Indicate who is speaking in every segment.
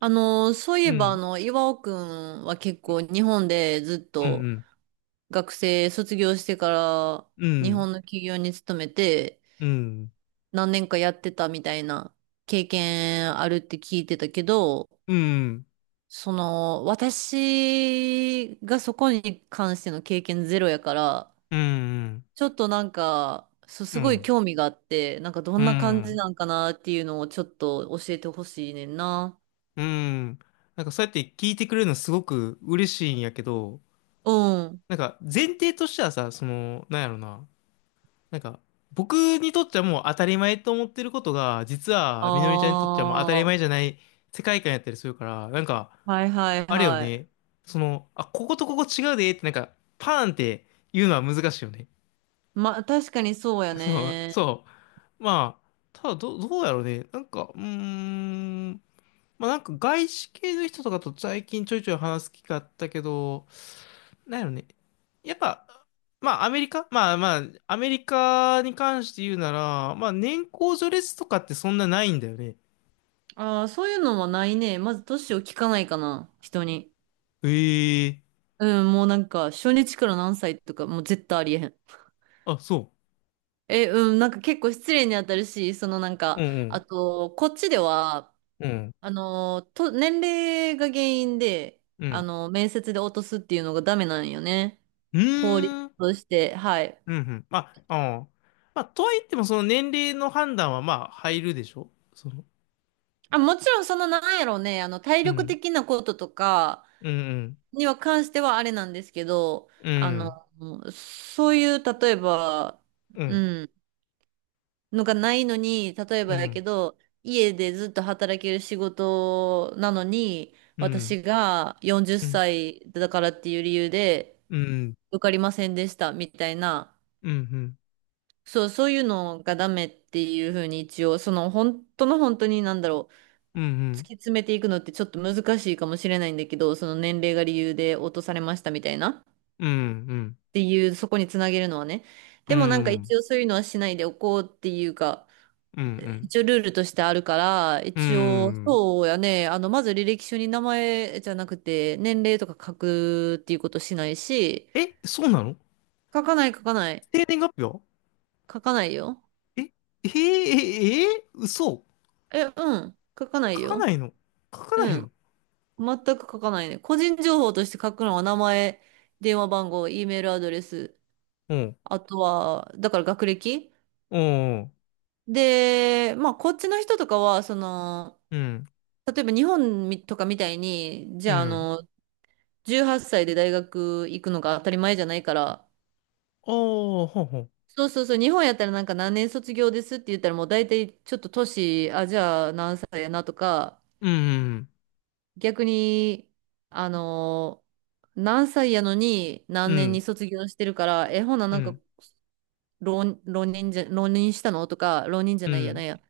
Speaker 1: そうい
Speaker 2: う
Speaker 1: えば、
Speaker 2: ん、
Speaker 1: 岩尾くんは結構日本でずっ
Speaker 2: う
Speaker 1: と
Speaker 2: ん、
Speaker 1: 学生卒業してから
Speaker 2: う
Speaker 1: 日
Speaker 2: ん、
Speaker 1: 本の企業に勤めて
Speaker 2: うん、うん、
Speaker 1: 何年かやってたみたいな経験あるって聞いてたけど、
Speaker 2: うん、
Speaker 1: その、私がそこに関しての経験ゼロやから、
Speaker 2: うん、
Speaker 1: ちょっとなんか、そうすごい
Speaker 2: う
Speaker 1: 興味があって、なんかど
Speaker 2: ん、
Speaker 1: んな感じなんかなっていうのをちょっと教えてほしいねんな。
Speaker 2: うん。なんかそうやって聞いてくれるのすごく嬉しいんやけど、
Speaker 1: うん。
Speaker 2: なんか前提としてはさ、なんやろな、なんか僕にとってはもう当たり前と思ってることが、実
Speaker 1: あ
Speaker 2: はみのりちゃんにとってはもう当たり前じ
Speaker 1: あ。
Speaker 2: ゃない世界観やったりするから、なんか、
Speaker 1: はいはい
Speaker 2: あれよ
Speaker 1: はい。
Speaker 2: ね。あ、こことここ違うでって、なんか、パーンって言うのは難しいよね。
Speaker 1: まあ、確かにそうや
Speaker 2: そう、
Speaker 1: ね。
Speaker 2: そう。まあ、ただどうやろうね。なんか、うーん。まあなんか外資系の人とかと最近ちょいちょい話す機会あったけど、なんやろね。やっぱ、まあアメリカまあまあ、アメリカに関して言うなら、まあ年功序列とかってそんなないんだよね。
Speaker 1: ああ、そういうのはないね。まず年を聞かないかな、人に。
Speaker 2: ええ
Speaker 1: うん、もうなんか、初日から何歳とか、もう絶対ありえへん。
Speaker 2: あ、そ
Speaker 1: え、うん、なんか結構失礼に当たるし、そのなん
Speaker 2: う。う
Speaker 1: か、あ
Speaker 2: ん
Speaker 1: と、こっちでは、
Speaker 2: うん。うん。
Speaker 1: 年齢が原因で、
Speaker 2: う
Speaker 1: あ
Speaker 2: ん。
Speaker 1: の、面接で落とすっていうのがダメなんよね。
Speaker 2: う
Speaker 1: 法律
Speaker 2: ーん。
Speaker 1: として、はい。
Speaker 2: うんうん。まあ、ああ。まあ、とはいってもその年齢の判断はまあ入るでしょ
Speaker 1: あ、もちろんそのなんやろうね、あの、体
Speaker 2: う
Speaker 1: 力
Speaker 2: ん。
Speaker 1: 的なこととか、
Speaker 2: うん
Speaker 1: には関してはあれなんですけど、
Speaker 2: うん。う
Speaker 1: あ
Speaker 2: ん。
Speaker 1: の、そういう、例えば、
Speaker 2: う
Speaker 1: う
Speaker 2: ん。
Speaker 1: ん、のがないのに、例え
Speaker 2: う
Speaker 1: ばやけ
Speaker 2: ん、
Speaker 1: ど、家でずっと働ける仕事なのに、
Speaker 2: うん、
Speaker 1: 私が40
Speaker 2: うん、
Speaker 1: 歳だからっていう理由で
Speaker 2: うん、
Speaker 1: 受かりませんでしたみたいな、
Speaker 2: うん、うん、
Speaker 1: そう、そういうのがダメっていうふうに一応、その本当の本当になんだろう、
Speaker 2: う
Speaker 1: 突
Speaker 2: ん、
Speaker 1: き詰めていくのってちょっと難しいかもしれないんだけど、その年齢が理由で落とされましたみたいな。
Speaker 2: うん、うん、
Speaker 1: っていう、そこにつなげるのはね。
Speaker 2: う
Speaker 1: でもなんか
Speaker 2: ん、
Speaker 1: 一応そういうのはしないでおこうっていうか、
Speaker 2: うん、
Speaker 1: 一応ルールとしてあるから、
Speaker 2: う
Speaker 1: 一応、
Speaker 2: ん。
Speaker 1: そうやね、あの、まず履歴書に名前じゃなくて、年齢とか書くっていうことしないし、
Speaker 2: え、そうなの？
Speaker 1: 書かない書かない。
Speaker 2: 生年月日は？
Speaker 1: 書かないよ。
Speaker 2: え、えー、えー、えー、嘘。
Speaker 1: え、うん。書かな
Speaker 2: 書
Speaker 1: い
Speaker 2: か
Speaker 1: よ。
Speaker 2: ないの？書か
Speaker 1: う
Speaker 2: ないの？
Speaker 1: ん。全く書かないね。個人情報として書くのは名前、電話番号、E メールアドレス、
Speaker 2: うん、
Speaker 1: あとは、だから学歴
Speaker 2: うん、
Speaker 1: で、まあ、こっちの人とかは、その、
Speaker 2: うん、
Speaker 1: 例えば日本みとかみたいに、じ
Speaker 2: う
Speaker 1: ゃあ、あ
Speaker 2: ん。
Speaker 1: の、18歳で大学行くのが当たり前じゃないから、
Speaker 2: ああ、ほうほう。
Speaker 1: そうそうそう、日本やったらなんか何年卒業ですって言ったらもう大体ちょっと年、あ、じゃあ何歳やなとか、
Speaker 2: うん、
Speaker 1: 逆に、あの、何歳やのに
Speaker 2: う
Speaker 1: 何年に
Speaker 2: ん、
Speaker 1: 卒業してるから、え、ほな
Speaker 2: う
Speaker 1: なんか
Speaker 2: ん、
Speaker 1: 浪人したのとか、浪人じゃ
Speaker 2: う
Speaker 1: ないやな
Speaker 2: ん。
Speaker 1: んや。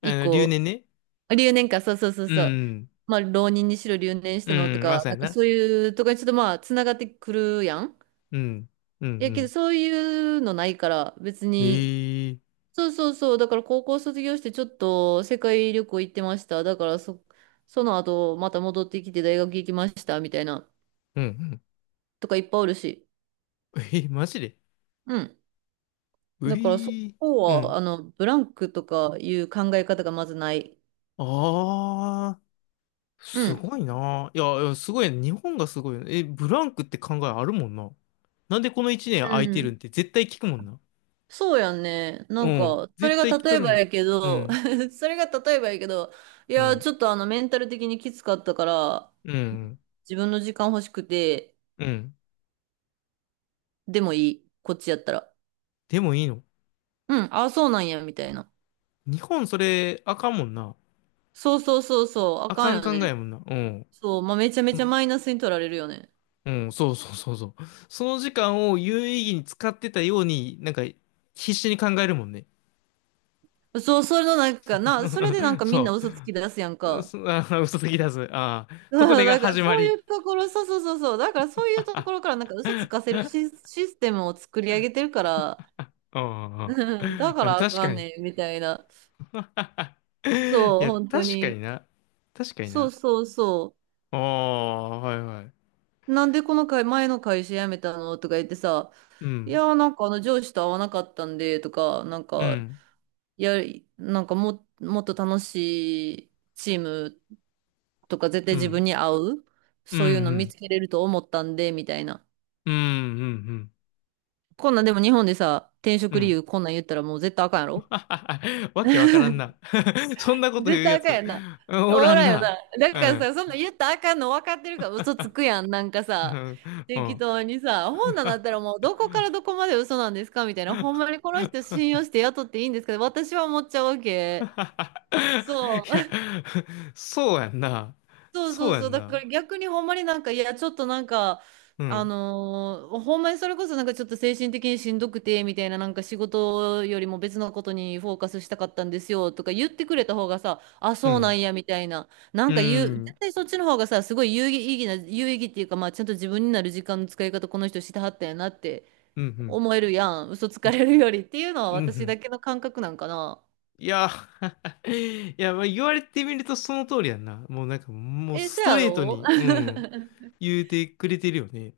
Speaker 1: 一
Speaker 2: 留
Speaker 1: 個
Speaker 2: 年ね。
Speaker 1: 留年か、そうそうそう
Speaker 2: う
Speaker 1: そう。
Speaker 2: ん、
Speaker 1: まあ、浪人にしろ留年し
Speaker 2: う
Speaker 1: たのと
Speaker 2: ん、ま
Speaker 1: か、
Speaker 2: さや
Speaker 1: なんか
Speaker 2: な。
Speaker 1: そういうとかにちょっとまあ、つながってくるやん。
Speaker 2: うん、うん、
Speaker 1: い
Speaker 2: う
Speaker 1: やけど、
Speaker 2: ん。
Speaker 1: そういうのないから、別に。
Speaker 2: へえ、
Speaker 1: そうそうそう。だから高校卒業してちょっと世界旅行行ってました。だからそ、その後、また戻ってきて大学行きました、みたいな、
Speaker 2: うん、うん。
Speaker 1: とかいっぱいおるし。
Speaker 2: えー、マジで？
Speaker 1: うん。
Speaker 2: う
Speaker 1: だからそ
Speaker 2: いー。
Speaker 1: こ
Speaker 2: う
Speaker 1: は、
Speaker 2: ん。
Speaker 1: あの、ブランクとかいう考え方がまずない。
Speaker 2: ああ、
Speaker 1: う
Speaker 2: す
Speaker 1: ん。
Speaker 2: ごいな。いや、いやすごいね。日本がすごいね。え、ブランクって考えあるもんな。なんでこの一年
Speaker 1: う
Speaker 2: 空いてるん
Speaker 1: ん
Speaker 2: って絶対聞くもんな。
Speaker 1: そうやんね。な
Speaker 2: う
Speaker 1: ん
Speaker 2: ん。
Speaker 1: か、それ
Speaker 2: 絶
Speaker 1: が
Speaker 2: 対聞
Speaker 1: 例
Speaker 2: か
Speaker 1: え
Speaker 2: れるも
Speaker 1: ば
Speaker 2: ん。
Speaker 1: やけ
Speaker 2: う
Speaker 1: ど、
Speaker 2: ん。
Speaker 1: それが例えばやけど、い
Speaker 2: う
Speaker 1: や、
Speaker 2: ん。
Speaker 1: ちょっとあの、メンタル的にきつかったから、
Speaker 2: うん。
Speaker 1: 自分の時間欲しくて、
Speaker 2: うん。
Speaker 1: でもいい。こっちやったら。
Speaker 2: でもいいの？
Speaker 1: うん、あそうなんや、みたいな。
Speaker 2: 日本それあかんもんな。
Speaker 1: そうそうそうそう、あ
Speaker 2: あ
Speaker 1: か
Speaker 2: かん
Speaker 1: んよ
Speaker 2: 考え
Speaker 1: ね。
Speaker 2: やもんな。うん。
Speaker 1: そう、まあ、めちゃめ
Speaker 2: う
Speaker 1: ちゃ
Speaker 2: ん。
Speaker 1: マイナスに取られるよね。
Speaker 2: うんそうそうそうそう。その時間を有意義に使ってたように、なんか必死に考えるもんね。
Speaker 1: そう、それのなんか、な、それでなん かみんな
Speaker 2: そ
Speaker 1: 嘘つき出すやん
Speaker 2: う。う
Speaker 1: か。
Speaker 2: すあー嘘つき出す。ああ。そこ
Speaker 1: そう
Speaker 2: でが
Speaker 1: だから
Speaker 2: 始ま
Speaker 1: そうい
Speaker 2: り。
Speaker 1: うところ、そうそうそうそう、だからそういうところから なんか嘘つかせるシ、システムを作り上げてるから、
Speaker 2: うん
Speaker 1: うん、だか
Speaker 2: うん
Speaker 1: らあ
Speaker 2: 確
Speaker 1: か
Speaker 2: か
Speaker 1: ん
Speaker 2: に。
Speaker 1: ねん、みたいな。
Speaker 2: い
Speaker 1: そう、
Speaker 2: や、
Speaker 1: 本当
Speaker 2: 確か
Speaker 1: に。
Speaker 2: にな。確かに
Speaker 1: そう
Speaker 2: な。
Speaker 1: そうそ
Speaker 2: ああ、はいはい。
Speaker 1: う。なんでこの会、前の会社辞めたのとか言ってさ、
Speaker 2: う
Speaker 1: い
Speaker 2: ん。
Speaker 1: やーなんかあの上司と会わなかったんで、とか、なん
Speaker 2: う
Speaker 1: か、
Speaker 2: ん。
Speaker 1: やなんかも、もっと楽しいチームとか絶対
Speaker 2: う
Speaker 1: 自分
Speaker 2: ん。
Speaker 1: に合う、
Speaker 2: う
Speaker 1: そういうの見
Speaker 2: ん。
Speaker 1: つけれると思ったんで、みたいな。
Speaker 2: うん。うん。うんうん
Speaker 1: こんなんでも日本でさ、転
Speaker 2: う
Speaker 1: 職理
Speaker 2: ん
Speaker 1: 由こんなん言ったらもう絶対あかんやろ。
Speaker 2: わけわからん な。そんなこと
Speaker 1: 絶
Speaker 2: 言う
Speaker 1: 対
Speaker 2: や
Speaker 1: あかん
Speaker 2: つ、
Speaker 1: やんな。
Speaker 2: おら
Speaker 1: お
Speaker 2: ん
Speaker 1: らんよな。
Speaker 2: な。
Speaker 1: だ
Speaker 2: う
Speaker 1: から
Speaker 2: ん。
Speaker 1: さ、そんなん言ったらあかんの分かってるから嘘つくやん。なんか
Speaker 2: う
Speaker 1: さ、
Speaker 2: ん。う
Speaker 1: 適
Speaker 2: ん。
Speaker 1: 当にさ、本なんだったらもうどこからどこまで嘘なんですかみたいな。ほんまにこの人信用して雇っていいんですか、私は思っちゃうわけ。
Speaker 2: い
Speaker 1: そ
Speaker 2: や、
Speaker 1: う。
Speaker 2: そうやんな。
Speaker 1: そう
Speaker 2: そ
Speaker 1: そ
Speaker 2: う
Speaker 1: う
Speaker 2: や
Speaker 1: そう。
Speaker 2: ん
Speaker 1: だ
Speaker 2: な。
Speaker 1: から逆にほんまになんか、いや、ちょっとなんか、
Speaker 2: う
Speaker 1: あ
Speaker 2: ん、
Speaker 1: のーほんまにそれこそなんかちょっと精神的にしんどくて、みたいな、なんか仕事よりも別のことにフォーカスしたかったんですよ、とか言ってくれた方がさ、あ、
Speaker 2: う
Speaker 1: そうな
Speaker 2: ん、
Speaker 1: んや、みたいな。な
Speaker 2: う
Speaker 1: んか言う、
Speaker 2: ん、
Speaker 1: 絶対そっちの方がさ、すごい有意義な、有意義っていうか、まあちゃんと自分になる時間の使い方、この人してはったんやなって
Speaker 2: うん、うん、
Speaker 1: 思えるやん。嘘つかれるよりっていうのは
Speaker 2: う
Speaker 1: 私
Speaker 2: ん。
Speaker 1: だけの感覚なんかな。
Speaker 2: いや、いや、まあ、言われてみるとその通りやんな。もうなんか、もう
Speaker 1: え、
Speaker 2: ス
Speaker 1: そ
Speaker 2: ト
Speaker 1: や
Speaker 2: レート
Speaker 1: ろ。
Speaker 2: に、うん、言うてくれてるよね。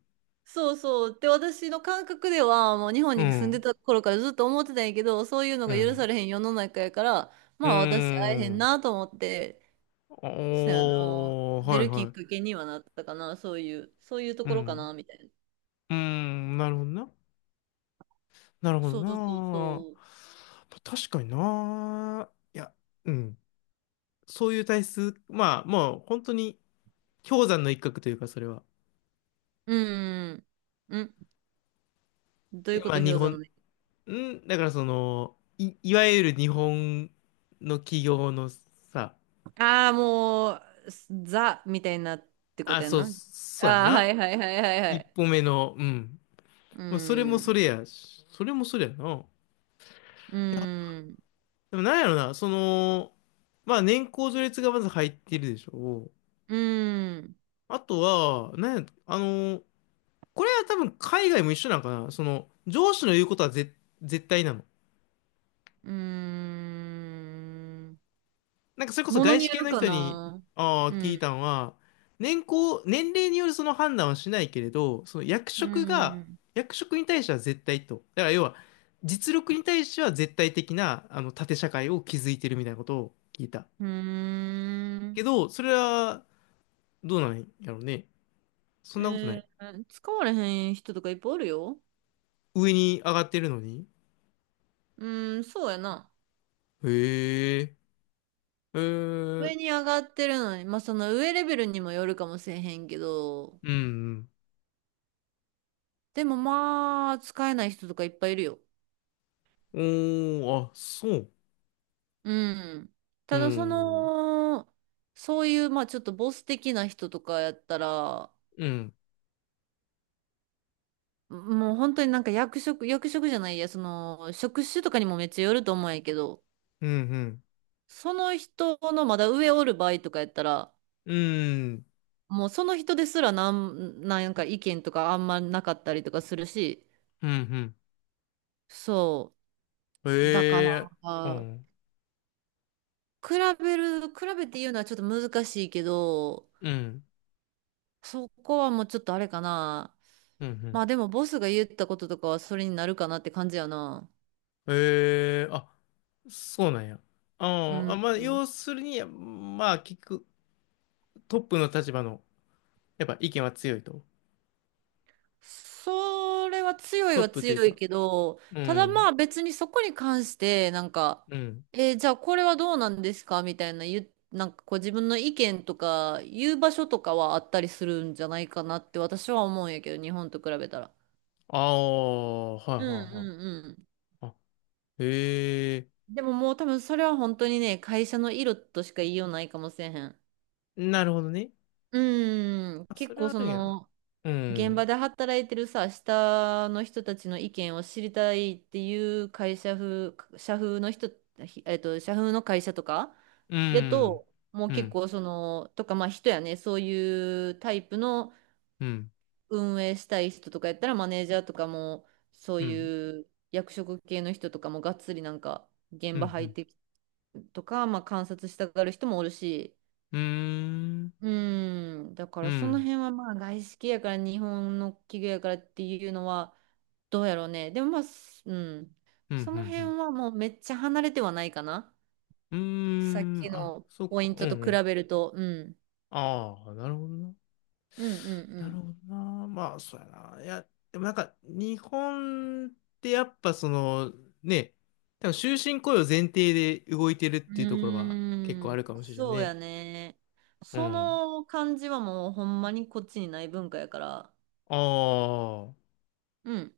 Speaker 1: そうそう。で、私の感覚では、もう日本
Speaker 2: う
Speaker 1: に住んで
Speaker 2: ん、
Speaker 1: た頃からずっと思ってたんやけど、そういうの
Speaker 2: う
Speaker 1: が許さ
Speaker 2: ん、
Speaker 1: れへん世の中やから、
Speaker 2: うー
Speaker 1: まあ私会えへん
Speaker 2: ん。
Speaker 1: なと思って、そうやな。
Speaker 2: おー、
Speaker 1: 出
Speaker 2: はい
Speaker 1: るき
Speaker 2: は
Speaker 1: っ
Speaker 2: い。
Speaker 1: かけにはなったかな、そういう、そういうと
Speaker 2: う
Speaker 1: ころか
Speaker 2: ん、
Speaker 1: な、みたいな。
Speaker 2: うーん、なるほどな。なるほど
Speaker 1: そ
Speaker 2: な。
Speaker 1: うそう
Speaker 2: ま
Speaker 1: そう。
Speaker 2: あ確かにな。いや、うん。そういう体質、まあ、もう本当に氷山の一角というか、それは。
Speaker 1: うん。うん。どうい
Speaker 2: え
Speaker 1: うこ
Speaker 2: まあ、
Speaker 1: と氷
Speaker 2: 日
Speaker 1: 山の
Speaker 2: 本、
Speaker 1: ね。
Speaker 2: ん、だからいわゆる日本の企業のさ、
Speaker 1: ああ、もう、すザみたいになってこ
Speaker 2: あ、
Speaker 1: とやん
Speaker 2: そう、
Speaker 1: な。
Speaker 2: そうや
Speaker 1: ああ、は
Speaker 2: な。
Speaker 1: いはいはいはいは
Speaker 2: 一
Speaker 1: い。
Speaker 2: 歩目の、うん。
Speaker 1: う
Speaker 2: まあ、それもそ
Speaker 1: ん。
Speaker 2: れやし、それもそれやな。
Speaker 1: うん。
Speaker 2: でもなんやろな、まあ年功序列がまず入ってるでしょ。
Speaker 1: うん。
Speaker 2: あとは、なんや、これは多分海外も一緒なんかな。その、上司の言うことは絶対なの。
Speaker 1: うーん。
Speaker 2: なんかそれこそ
Speaker 1: もの
Speaker 2: 外
Speaker 1: に
Speaker 2: 資
Speaker 1: よ
Speaker 2: 系
Speaker 1: る
Speaker 2: の
Speaker 1: か
Speaker 2: 人に、
Speaker 1: な。
Speaker 2: あ
Speaker 1: う
Speaker 2: あ、聞い
Speaker 1: ん。
Speaker 2: たのは、年齢によるその判断はしないけれど、
Speaker 1: うん。
Speaker 2: 役職に対しては絶対と。だから要は、実力に対しては絶対的な、縦社会を築いてるみたいなことを聞いた。
Speaker 1: うーん。
Speaker 2: けど、それは、どうなんやろうね。そんなことない。
Speaker 1: えー、使われへん人とかいっぱいおるよ。
Speaker 2: 上に上がってるのに。
Speaker 1: うーん、そうやな。
Speaker 2: へえ、へえ、
Speaker 1: 上に上がってるのに、まあその上レベルにもよるかもしれへんけど、
Speaker 2: うん、
Speaker 1: でもまあ、使えない人とかいっぱいいるよ。
Speaker 2: うん。おー、あ、そう。
Speaker 1: うん。
Speaker 2: う
Speaker 1: ただそ
Speaker 2: ん、
Speaker 1: の、そういう、まあちょっとボス的な人とかやったら、
Speaker 2: うん、
Speaker 1: もう本当になんか役職、役職じゃないや、その、職種とかにもめっちゃよると思うんやけど、
Speaker 2: うん、うん、
Speaker 1: その人のまだ上おる場合とかやったら、
Speaker 2: うん。
Speaker 1: もうその人ですらなんか意見とかあんまなかったりとかするし、
Speaker 2: うんうん
Speaker 1: そう。だか
Speaker 2: ええう
Speaker 1: ら、
Speaker 2: ん、
Speaker 1: 比比べて言うのはちょっと難しいけど、
Speaker 2: うん、
Speaker 1: そこはもうちょっとあれかな。
Speaker 2: うん、う
Speaker 1: ま
Speaker 2: ん。
Speaker 1: あでもボスが言ったこととかはそれになるかなって感じやな。
Speaker 2: ええあ、そうなんや。
Speaker 1: う
Speaker 2: あーあ、
Speaker 1: ん。
Speaker 2: まあ、要するに、まあ、聞く、トップの立場の、やっぱ意見は強いと。
Speaker 1: それは強い
Speaker 2: トッ
Speaker 1: は
Speaker 2: プという
Speaker 1: 強い
Speaker 2: か、
Speaker 1: けど、
Speaker 2: う
Speaker 1: ただま
Speaker 2: ん、
Speaker 1: あ別にそこに関して、なんか、
Speaker 2: うん。
Speaker 1: えーじゃあこれはどうなんですかみたいな言う、なんかこう自分の意見とか言う場所とかはあったりするんじゃないかなって私は思うんやけど、日本と比べたら。
Speaker 2: ああ、はいは
Speaker 1: うん
Speaker 2: い
Speaker 1: う
Speaker 2: はい。
Speaker 1: んう
Speaker 2: あ、へえ
Speaker 1: ん。でももう多分それは本当にね、会社の色としか言いようないかもしれへん。
Speaker 2: なるほどね。
Speaker 1: うーん、
Speaker 2: あ、そ
Speaker 1: 結
Speaker 2: れ
Speaker 1: 構
Speaker 2: あ
Speaker 1: そ
Speaker 2: るんやな。
Speaker 1: の、
Speaker 2: う
Speaker 1: 現場
Speaker 2: ん、
Speaker 1: で働いてるさ、下の人たちの意見を知りたいっていう会社風、社風の人、ひえっと、社風の会社とか、
Speaker 2: う
Speaker 1: や
Speaker 2: ん、
Speaker 1: と、もう
Speaker 2: う
Speaker 1: 結
Speaker 2: ん、
Speaker 1: 構その、とか、まあ人やね、そういうタイプの
Speaker 2: うん、
Speaker 1: 運営したい人とかやったら、マネージャーとかも、そう
Speaker 2: うん、
Speaker 1: いう役職系の人とかもがっつりなんか、
Speaker 2: う
Speaker 1: 現場
Speaker 2: ん、う
Speaker 1: 入っ
Speaker 2: ん、
Speaker 1: てきてとか、まあ観察したがる人もおるし、
Speaker 2: うん、
Speaker 1: うーん、だか
Speaker 2: う
Speaker 1: らその
Speaker 2: ん、
Speaker 1: 辺はまあ外資系やから日本の企業やからっていうのは、どうやろうね。でもまあ、すうん。
Speaker 2: うん、う
Speaker 1: その辺
Speaker 2: ん、
Speaker 1: はもうめっちゃ離れてはないかな。
Speaker 2: うん。
Speaker 1: さっ
Speaker 2: うん、
Speaker 1: き
Speaker 2: あ、
Speaker 1: の
Speaker 2: そっ
Speaker 1: ポイ
Speaker 2: か、
Speaker 1: ン
Speaker 2: う
Speaker 1: ト
Speaker 2: ん、
Speaker 1: と
Speaker 2: う
Speaker 1: 比
Speaker 2: ん
Speaker 1: べると。うん。
Speaker 2: ああ、なるほどな。
Speaker 1: うん
Speaker 2: なる
Speaker 1: う
Speaker 2: ほどな。まあ、そうやな。いや、でもなんか、日本ってやっぱね、多分終身雇用前提で動いてるっ
Speaker 1: ん
Speaker 2: て
Speaker 1: う
Speaker 2: いうところは結
Speaker 1: ん。
Speaker 2: 構
Speaker 1: うー
Speaker 2: ある
Speaker 1: ん。
Speaker 2: かもしれん
Speaker 1: そう
Speaker 2: ね。
Speaker 1: やね。
Speaker 2: う
Speaker 1: そ
Speaker 2: ん。
Speaker 1: の感じはもうほんまにこっちにない文化やから。
Speaker 2: ああ、
Speaker 1: うん。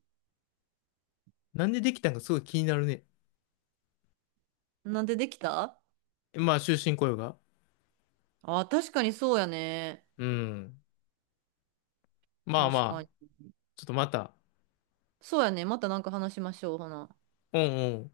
Speaker 2: なんでできたんかすごい気になるね。
Speaker 1: なんでできた
Speaker 2: まあ、終身雇用が。
Speaker 1: あ、確かにそうやね。
Speaker 2: うん。まあ
Speaker 1: 確か
Speaker 2: まあ、
Speaker 1: に。
Speaker 2: ちょっとまた、
Speaker 1: そうやね。またなんか話しましょう、ほな。
Speaker 2: うんうん。